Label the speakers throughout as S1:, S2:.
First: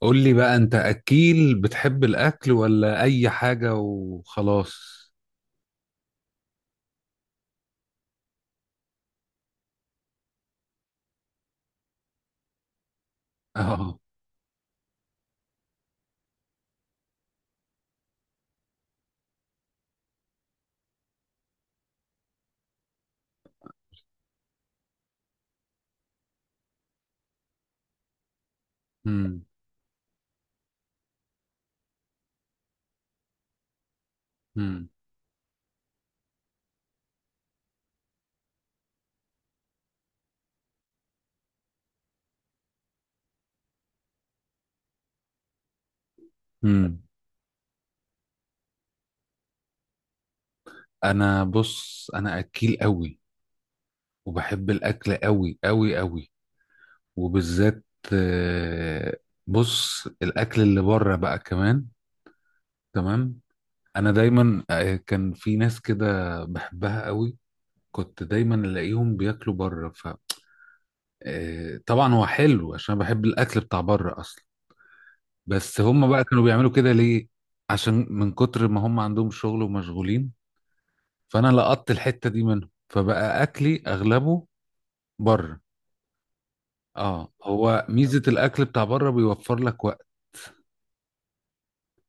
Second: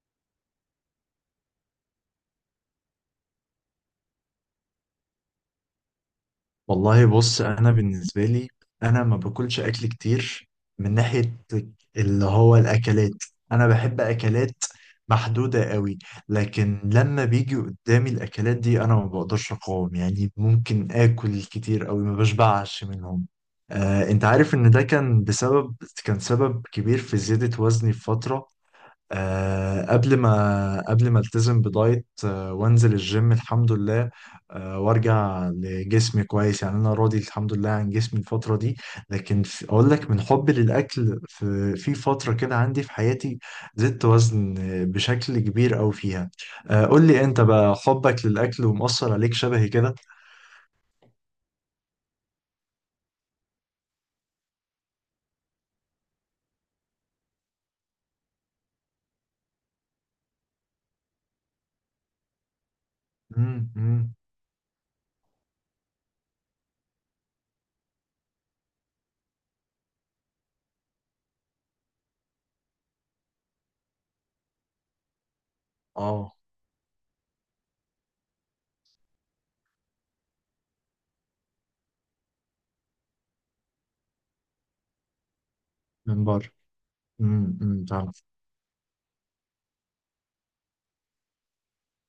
S1: قول لي بقى انت اكيل بتحب الاكل ولا اي حاجه وخلاص؟
S2: والله، بص، انا بالنسبه لي، انا ما باكلش اكل كتير من ناحيه اللي هو الاكلات. انا
S1: اه.
S2: بحب اكلات محدوده قوي، لكن لما بيجي قدامي الاكلات دي انا ما بقدرش اقاوم. يعني ممكن اكل كتير قوي ما بشبعش منهم. انت عارف ان ده كان سبب كبير في زياده وزني في فتره.
S1: امم،
S2: قبل ما التزم بدايت، وانزل الجيم، الحمد لله.
S1: امم،
S2: وارجع لجسمي كويس. يعني انا راضي الحمد لله عن جسمي الفتره دي. لكن اقول لك من حبي للاكل، في فتره كده عندي في حياتي زدت وزن بشكل كبير أوي فيها.
S1: امم.
S2: قول لي انت بقى، حبك للاكل ومؤثر عليك شبهي كده؟
S1: انا، بص، انا اكيل قوي وبحب الاكل قوي قوي قوي. وبالذات آه، بص الاكل اللي بره بقى كمان. تمام. انا
S2: امم.
S1: دايما كان في ناس كده بحبها قوي. كنت دايما الاقيهم بياكلوا بره. ف طبعا هو حلو عشان بحب الاكل بتاع بره اصلا. بس هم بقى
S2: اه.
S1: كانوا بيعملوا كده ليه؟ عشان من كتر ما هم عندهم شغل ومشغولين. فانا لقطت الحتة دي منهم فبقى اكلي اغلبه بره.
S2: من بره.
S1: اه،
S2: امم.
S1: هو ميزة الاكل بتاع بره بيوفر لك وقت.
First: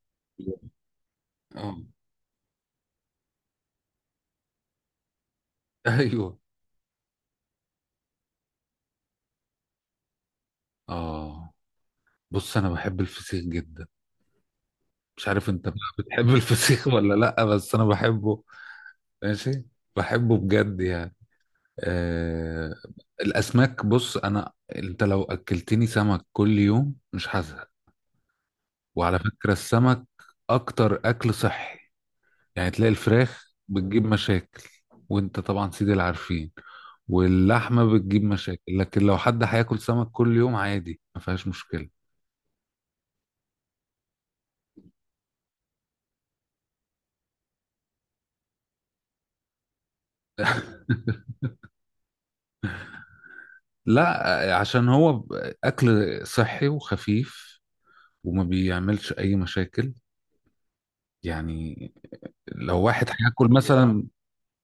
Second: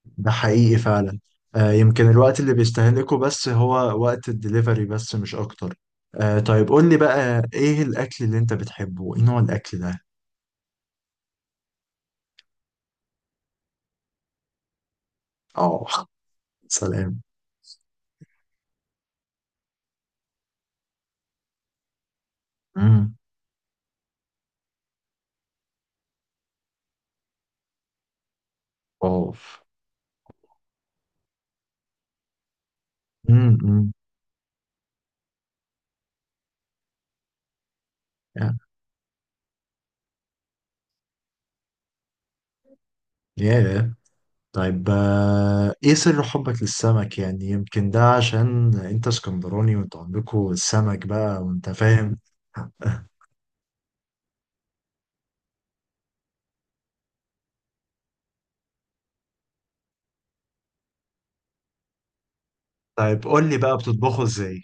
S2: ده حقيقي فعلا.
S1: اه.
S2: يمكن الوقت اللي بيستهلكه بس هو وقت الدليفري بس، مش اكتر.
S1: ايوه.
S2: طيب قول لي بقى، ايه الاكل اللي انت بتحبه؟ ايه نوع الاكل ده؟
S1: اه، بص انا بحب الفسيخ جدا. مش عارف انت بقى
S2: اه.
S1: بتحب الفسيخ ولا
S2: سلام.
S1: لا، بس انا بحبه. ماشي. بحبه بجد يعني. آه...
S2: امم.
S1: الاسماك، بص انا، انت لو اكلتني سمك كل يوم مش هزهق. وعلى فكرة
S2: اوف.
S1: السمك أكتر أكل صحي. يعني تلاقي الفراخ
S2: امم. أمم.
S1: بتجيب مشاكل، وأنت طبعا سيدي العارفين، واللحمة بتجيب مشاكل، لكن لو حد هياكل سمك كل يوم عادي ما فيهاش مشكلة.
S2: ياه. طيب، ايه سر حبك للسمك؟ يعني يمكن ده عشان انت اسكندراني، وانت عندكوا السمك بقى، وانت فاهم.
S1: لا، عشان هو أكل صحي وخفيف وما بيعملش أي مشاكل. يعني لو واحد
S2: طيب
S1: هياكل
S2: قول لي بقى،
S1: مثلا.
S2: بتطبخه ازاي؟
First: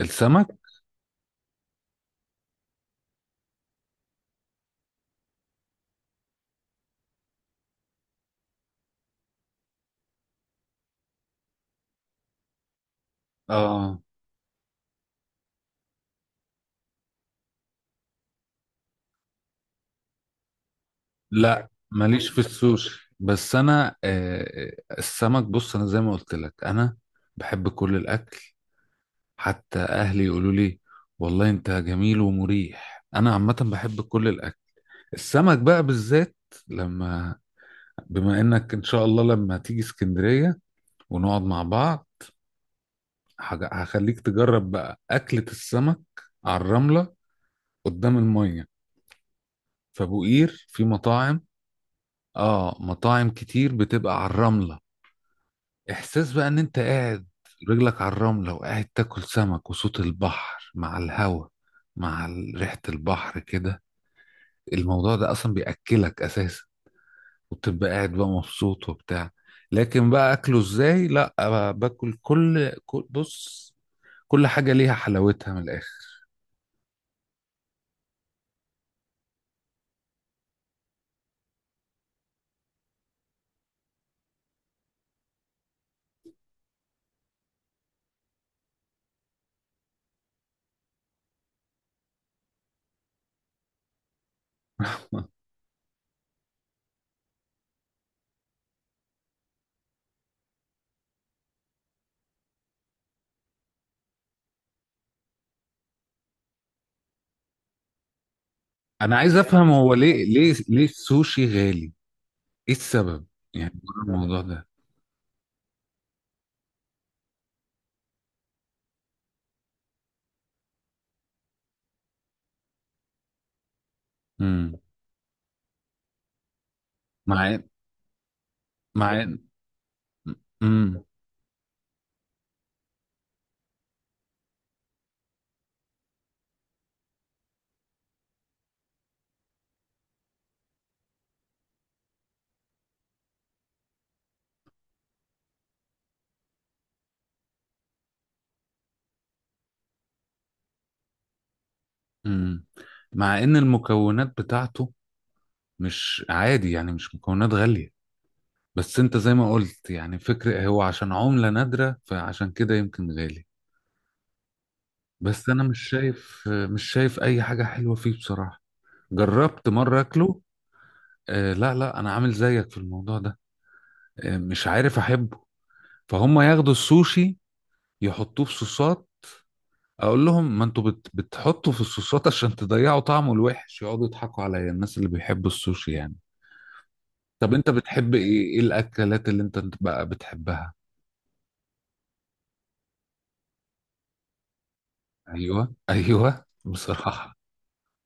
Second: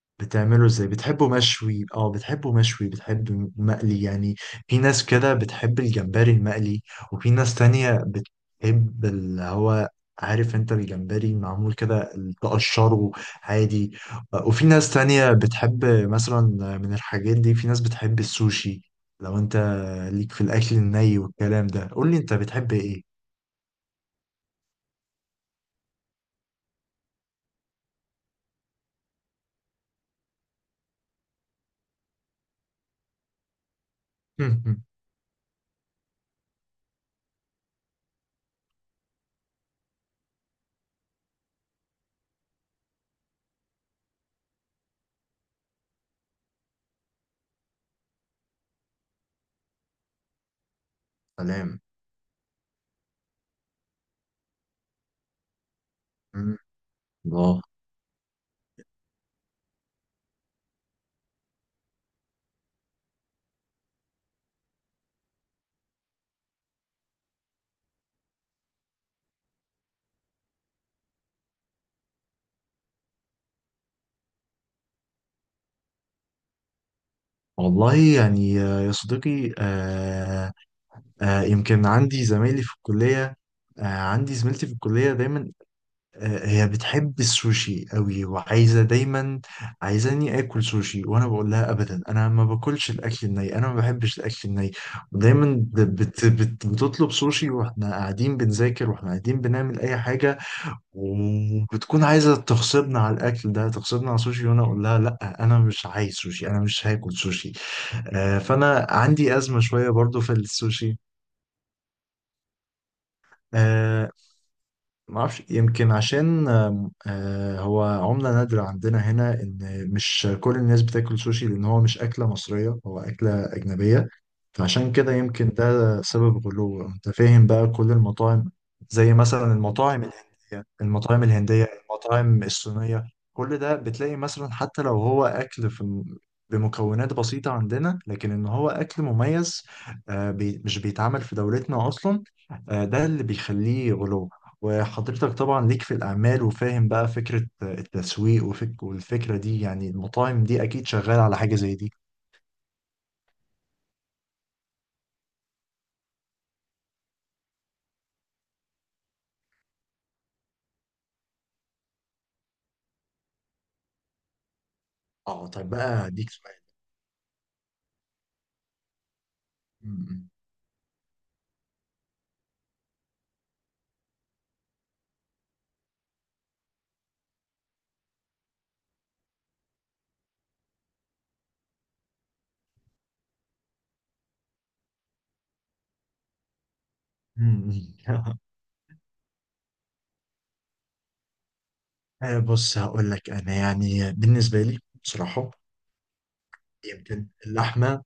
S1: السمك.
S2: بتعمله ازاي؟ بتحبه مشوي، بتحبه مشوي بتحبه مقلي؟ يعني في ناس كده بتحب الجمبري المقلي، وفي ناس تانية بتحب اللي هو، عارف انت الجمبري معمول كده تقشره عادي.
S1: اه.
S2: وفي ناس تانية بتحب مثلا من الحاجات دي، في ناس بتحب السوشي. لو انت ليك في الاكل الني والكلام
S1: لا
S2: ده، قول لي
S1: ماليش
S2: انت
S1: في
S2: بتحب ايه؟
S1: السوشي، بس انا السمك، بص انا زي ما قلت لك، انا بحب كل الاكل. حتى اهلي يقولوا لي والله انت جميل ومريح. انا عامه بحب كل الاكل. السمك بقى بالذات، لما، بما انك ان شاء الله لما تيجي اسكندريه ونقعد مع بعض، هخليك تجرب بقى اكله السمك على الرمله قدام الميه في ابو قير. في مطاعم.
S2: سلام.
S1: اه، مطاعم كتير بتبقى على الرمله. احساس بقى
S2: مم.
S1: ان انت قاعد
S2: الله.
S1: رجلك على الرملة وقاعد تاكل سمك، وصوت البحر مع الهوا مع ريحة البحر كده، الموضوع ده اصلا بيأكلك اساسا، وبتبقى قاعد بقى مبسوط وبتاع. لكن بقى اكله ازاي؟ لا، بقى باكل كل بص، كل حاجة ليها حلاوتها من الاخر.
S2: والله يعني، يا صديقي. يمكن عندي زمايلي في الكلية، عندي زميلتي في الكلية دايما، هي بتحب السوشي قوي وعايزة دايما، عايزاني آكل سوشي. وأنا بقول لها أبدا، أنا ما باكلش الأكل الني، أنا ما بحبش الأكل الني. ودايما ب- بت بت بتطلب سوشي وإحنا قاعدين بنذاكر، وإحنا قاعدين بنعمل أي حاجة. وبتكون عايزة تغصبنا على الأكل ده، تغصبنا على سوشي، وأنا أقول لها لأ أنا مش عايز سوشي، أنا مش هاكل سوشي. فأنا
S1: انا عايز
S2: عندي أزمة
S1: افهم
S2: شوية
S1: هو
S2: برضو
S1: ليه
S2: في
S1: ليه
S2: السوشي.
S1: السوشي غالي؟ ايه السبب يعني ورا
S2: آه،
S1: الموضوع ده؟
S2: ما اعرفش، يمكن عشان هو عملة نادرة عندنا هنا، ان مش كل الناس بتاكل سوشي، لان هو مش اكلة مصرية، هو اكلة اجنبية.
S1: امم.
S2: فعشان كده يمكن ده سبب غلوه. انت فاهم
S1: مع.
S2: بقى، كل المطاعم زي
S1: مع.
S2: مثلا المطاعم الهندية
S1: امم.
S2: المطاعم الهندية المطاعم الصينية، كل ده بتلاقي مثلا، حتى لو هو أكل بمكونات بسيطة عندنا، لكن إن هو أكل مميز مش بيتعمل في دولتنا أصلا. ده اللي بيخليه غلو. وحضرتك طبعا ليك في الأعمال وفاهم بقى فكرة التسويق والفكرة دي. يعني المطاعم دي أكيد شغالة على حاجة زي دي.
S1: مم. مع ان المكونات بتاعته مش عادي يعني، مش مكونات غالية. بس انت زي ما قلت يعني، فكرة هو عشان عملة نادرة، فعشان كده يمكن غالي.
S2: اه،
S1: بس انا
S2: طيب
S1: مش
S2: بقى أديك
S1: شايف مش شايف اي حاجة حلوة فيه بصراحة. جربت مرة
S2: سؤال.
S1: اكله. لا لا، انا عامل زيك في الموضوع ده. مش عارف احبه. فهم ياخدوا السوشي يحطوه في صوصات، اقول لهم ما انتوا بتحطوا في الصوصات عشان تضيعوا طعمه الوحش. يقعدوا يضحكوا عليا الناس اللي بيحبوا السوشي يعني. طب انت
S2: مم.
S1: بتحب ايه؟ ايه الاكلات اللي انت بقى بتحبها؟
S2: بص هقول لك انا، يعني بالنسبه لي بصراحه
S1: ايوه، ايوه،
S2: يمكن
S1: بصراحه.
S2: اللحمه.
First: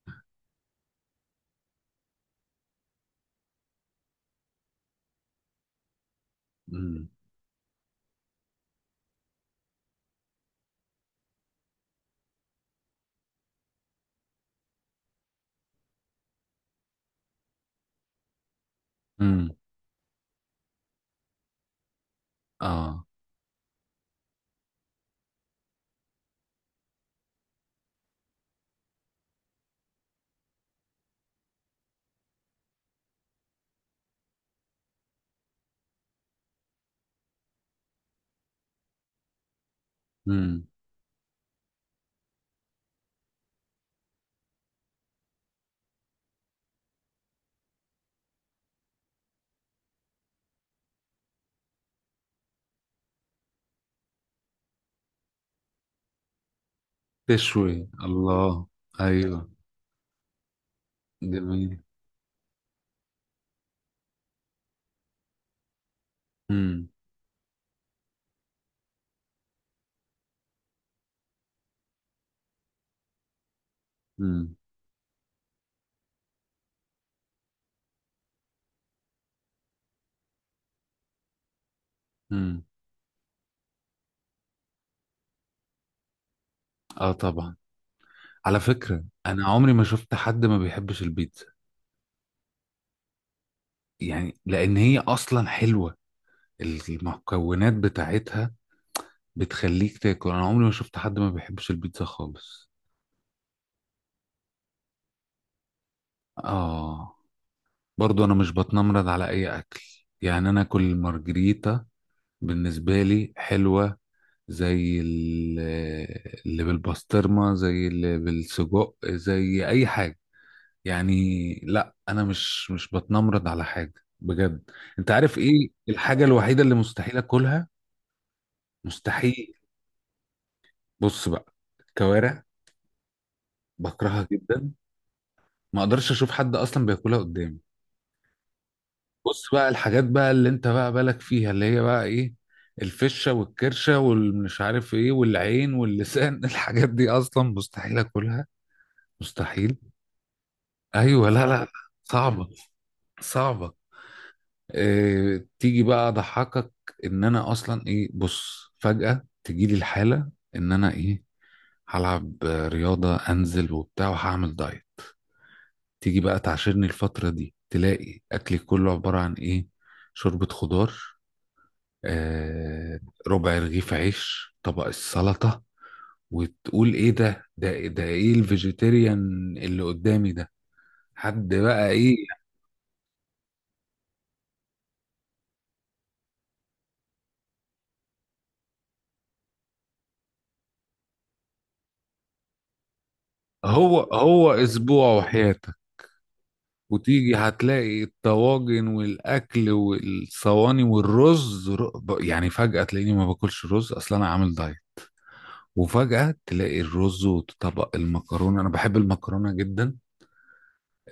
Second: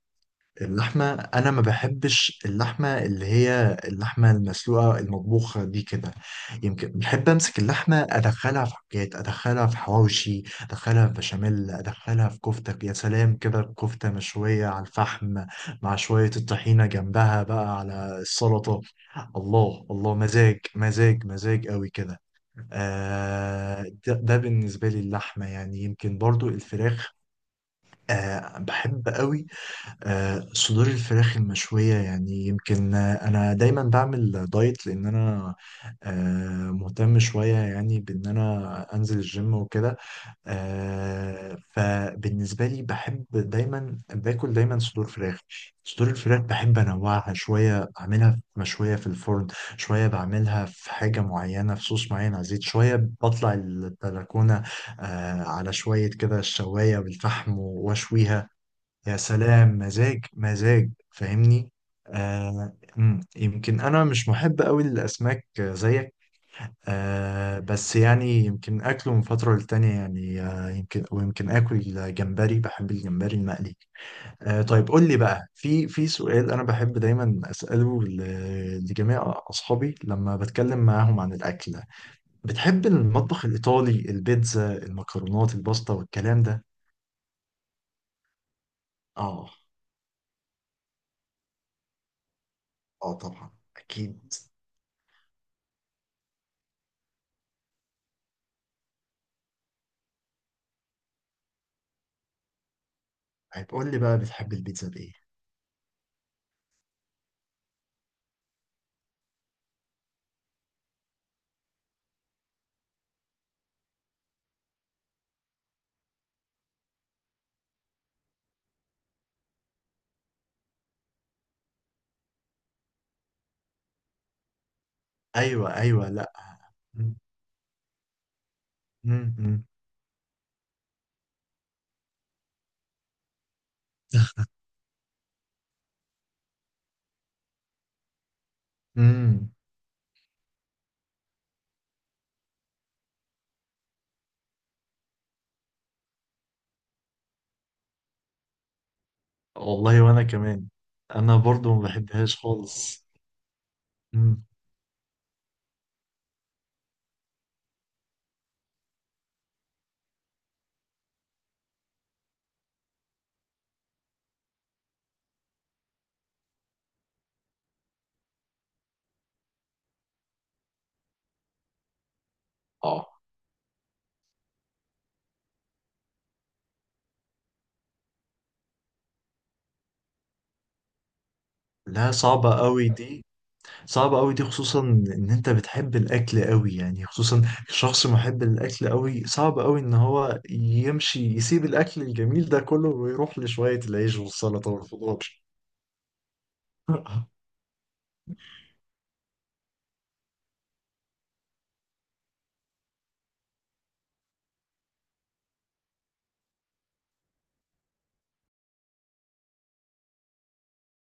S2: اللحمه، انا ما بحبش اللحمه اللي هي اللحمه المسلوقه المطبوخه دي كده. يمكن
S1: امم.
S2: بحب امسك اللحمه ادخلها في حاجات، ادخلها في حواوشي، ادخلها في بشاميل، ادخلها في كفته. يا سلام كده، كفته مشويه على الفحم مع شويه الطحينه جنبها بقى على السلطه.
S1: امم.
S2: الله الله، مزاج مزاج مزاج قوي كده.
S1: اه.
S2: ده بالنسبة لي اللحمة. يعني يمكن برضو الفراخ، بحب قوي. صدور الفراخ المشوية، يعني يمكن أنا دايما بعمل دايت لأن أنا مهتم شوية، يعني بأن أنا أنزل الجيم وكده.
S1: امم.
S2: فبالنسبة لي بحب دايما باكل دايما صدور فراخ. صدور الفراخ بحب أنوعها شوية، أعملها مشوية في الفرن شوية، بعملها في حاجة معينة في صوص معين على الزيت شوية، بطلع البلكونة على شوية كده الشواية بالفحم
S1: تشوي،
S2: وأشويها.
S1: الله.
S2: يا
S1: ايوه.
S2: سلام، مزاج مزاج فاهمني.
S1: جميل.
S2: يمكن انا مش محب قوي للاسماك زيك.
S1: امم.
S2: بس يعني يمكن اكله من فتره للتانيه. يعني يمكن، ويمكن اكل جمبري، بحب الجمبري المقلي.
S1: امم.
S2: طيب قول لي بقى، في سؤال انا بحب دايما اساله لجميع اصحابي لما بتكلم معاهم عن الاكل.
S1: امم.
S2: بتحب المطبخ الايطالي، البيتزا، المكرونات، الباستا والكلام ده؟
S1: اه طبعا. على فكره انا
S2: اه،
S1: عمري ما شفت حد ما بيحبش البيتزا.
S2: اه طبعا اكيد.
S1: يعني لان هي اصلا حلوه، المكونات بتاعتها بتخليك تاكل. انا عمري ما شفت حد ما بيحبش البيتزا خالص.
S2: هتقول لي بقى بتحب البيتزا بايه؟
S1: اه. برضو انا مش بتنمرض على اي اكل، يعني انا كل مارجريتا بالنسبه لي حلوه، زي اللي بالبسطرمه، زي اللي بالسجق، زي اي حاجه يعني. لا، انا مش بتنمرض على حاجه بجد. انت عارف ايه
S2: ايوه، ايوه.
S1: الحاجه
S2: لا.
S1: الوحيده اللي
S2: مم،
S1: مستحيل اكلها؟
S2: مم،
S1: مستحيل.
S2: مم،
S1: بص بقى، الكوارع، بكرهها جدا. ما اقدرش اشوف حد اصلا بياكلها قدامي. بص
S2: مم.
S1: بقى الحاجات بقى اللي انت بقى بالك فيها اللي هي بقى ايه، الفشة والكرشة والمش عارف ايه والعين واللسان، الحاجات دي اصلا مستحيل اكلها. مستحيل.
S2: والله وانا كمان.
S1: ايوه،
S2: انا
S1: لا، لا، لا،
S2: برضو ما بحبهاش
S1: صعبة،
S2: خالص.
S1: صعبة.
S2: مم.
S1: إيه تيجي بقى اضحكك، ان انا اصلا ايه، بص فجأة تجيلي الحالة ان انا ايه، هلعب رياضة انزل وبتاع وهعمل دايت. تيجي بقى تعاشرني الفترة دي تلاقي اكلي كله عبارة عن ايه، شوربة خضار، آه،
S2: اه،
S1: ربع رغيف عيش، طبق السلطة. وتقول ايه ده، ده ايه الفيجيتيريان اللي قدامي ده؟ حد بقى
S2: لا
S1: ايه.
S2: صعبة قوي دي. صعبة قوي دي خصوصا ان انت بتحب الاكل قوي، يعني خصوصا شخص محب للاكل قوي، صعب قوي ان هو يمشي يسيب الاكل الجميل ده كله ويروح لشوية
S1: هو
S2: العيش
S1: هو
S2: والسلطة
S1: اسبوع
S2: والخضار.
S1: وحياتك، وتيجي هتلاقي الطواجن والاكل والصواني والرز، يعني فجأة تلاقيني ما باكلش رز اصلا، انا عامل دايت. وفجأة تلاقي الرز وطبق المكرونة، أنا بحب المكرونة جدا.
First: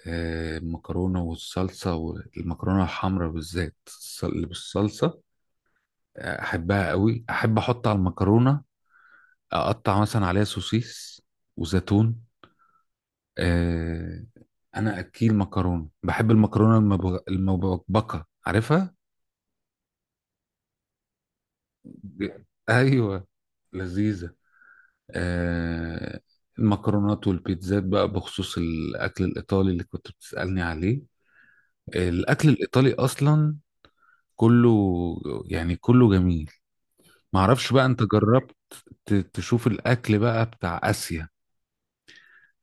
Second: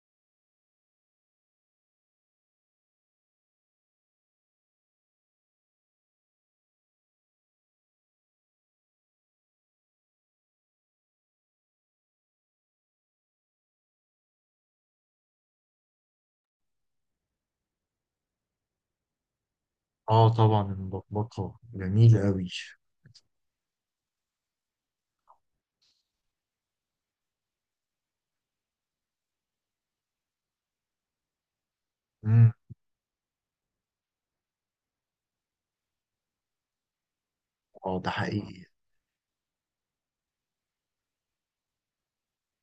S1: المكرونة والصلصة، والمكرونة الحمراء بالذات، اللي بالصلصة احبها قوي. احب احط على المكرونه، اقطع مثلا عليها سوسيس وزيتون. أه. انا اكيل مكرونه، بحب المكرونه المبكبكه، عارفها؟
S2: اه، طبعا المبكبكة جميلة قوي.
S1: ايوه، لذيذه. أه. المكرونات والبيتزات بقى، بخصوص الاكل الايطالي اللي كنت بتسالني عليه، الاكل
S2: مم.
S1: الايطالي اصلا كله، يعني كله جميل. معرفش بقى
S2: اه،
S1: انت
S2: ده
S1: جربت
S2: حقيقي.
S1: تشوف الاكل بقى بتاع اسيا؟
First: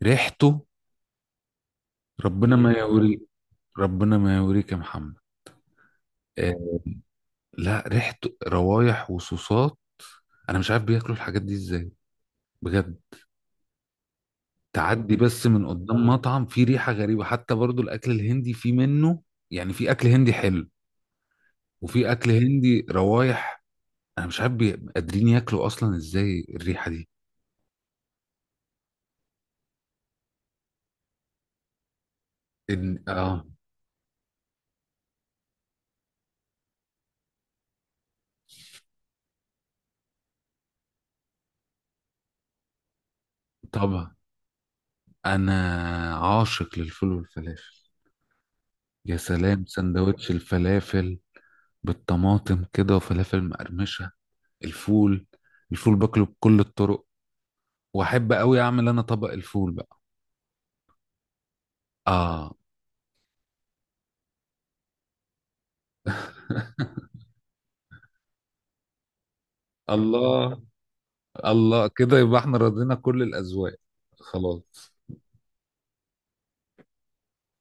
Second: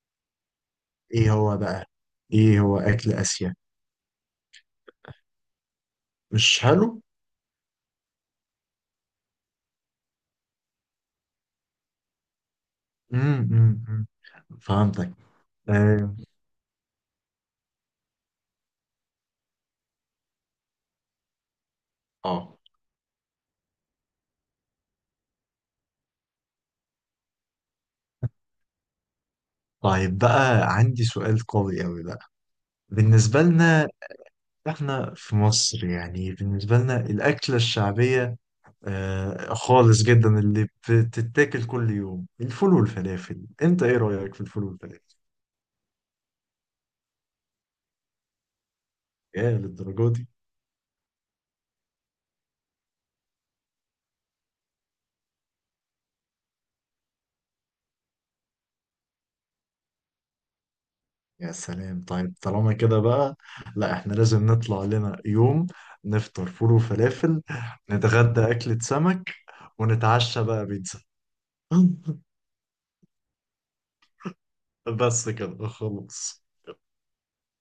S1: ريحته
S2: ايه هو بقى؟
S1: ربنا
S2: ايه
S1: ما
S2: هو اكل
S1: يوري.
S2: اسيا؟
S1: ربنا ما يوريك يا محمد.
S2: مش
S1: آه.
S2: حلو.
S1: لا، ريحة، روايح وصوصات، انا مش عارف بياكلوا الحاجات دي ازاي بجد.
S2: امم. فهمتك.
S1: تعدي بس من قدام
S2: اه.
S1: مطعم فيه ريحة غريبة. حتى برضو الاكل الهندي فيه منه، يعني في اكل هندي حلو وفي اكل
S2: آه.
S1: هندي روايح. انا مش عارف قادرين ياكلوا اصلا ازاي الريحة دي.
S2: طيب بقى عندي سؤال قوي قوي بقى. بالنسبة
S1: اه.
S2: لنا احنا في مصر، يعني بالنسبة لنا الأكلة الشعبية خالص جدا اللي بتتاكل كل يوم، الفول والفلافل، انت ايه
S1: طبعا
S2: رأيك في الفول والفلافل؟
S1: انا عاشق للفول والفلافل. يا
S2: يا
S1: سلام
S2: للدرجة دي.
S1: سندوتش الفلافل بالطماطم كده، وفلافل مقرمشة. الفول، الفول باكله بكل الطرق، واحب قوي اعمل انا طبق الفول بقى.
S2: يا سلام، طيب
S1: اه.
S2: طالما كده بقى، لا احنا لازم نطلع لنا يوم، نفطر فول وفلافل، نتغدى أكلة سمك، ونتعشى
S1: الله.
S2: بقى بيتزا.
S1: الله، كده يبقى احنا رضينا كل الاذواق. خلاص.
S2: بس كده خلاص.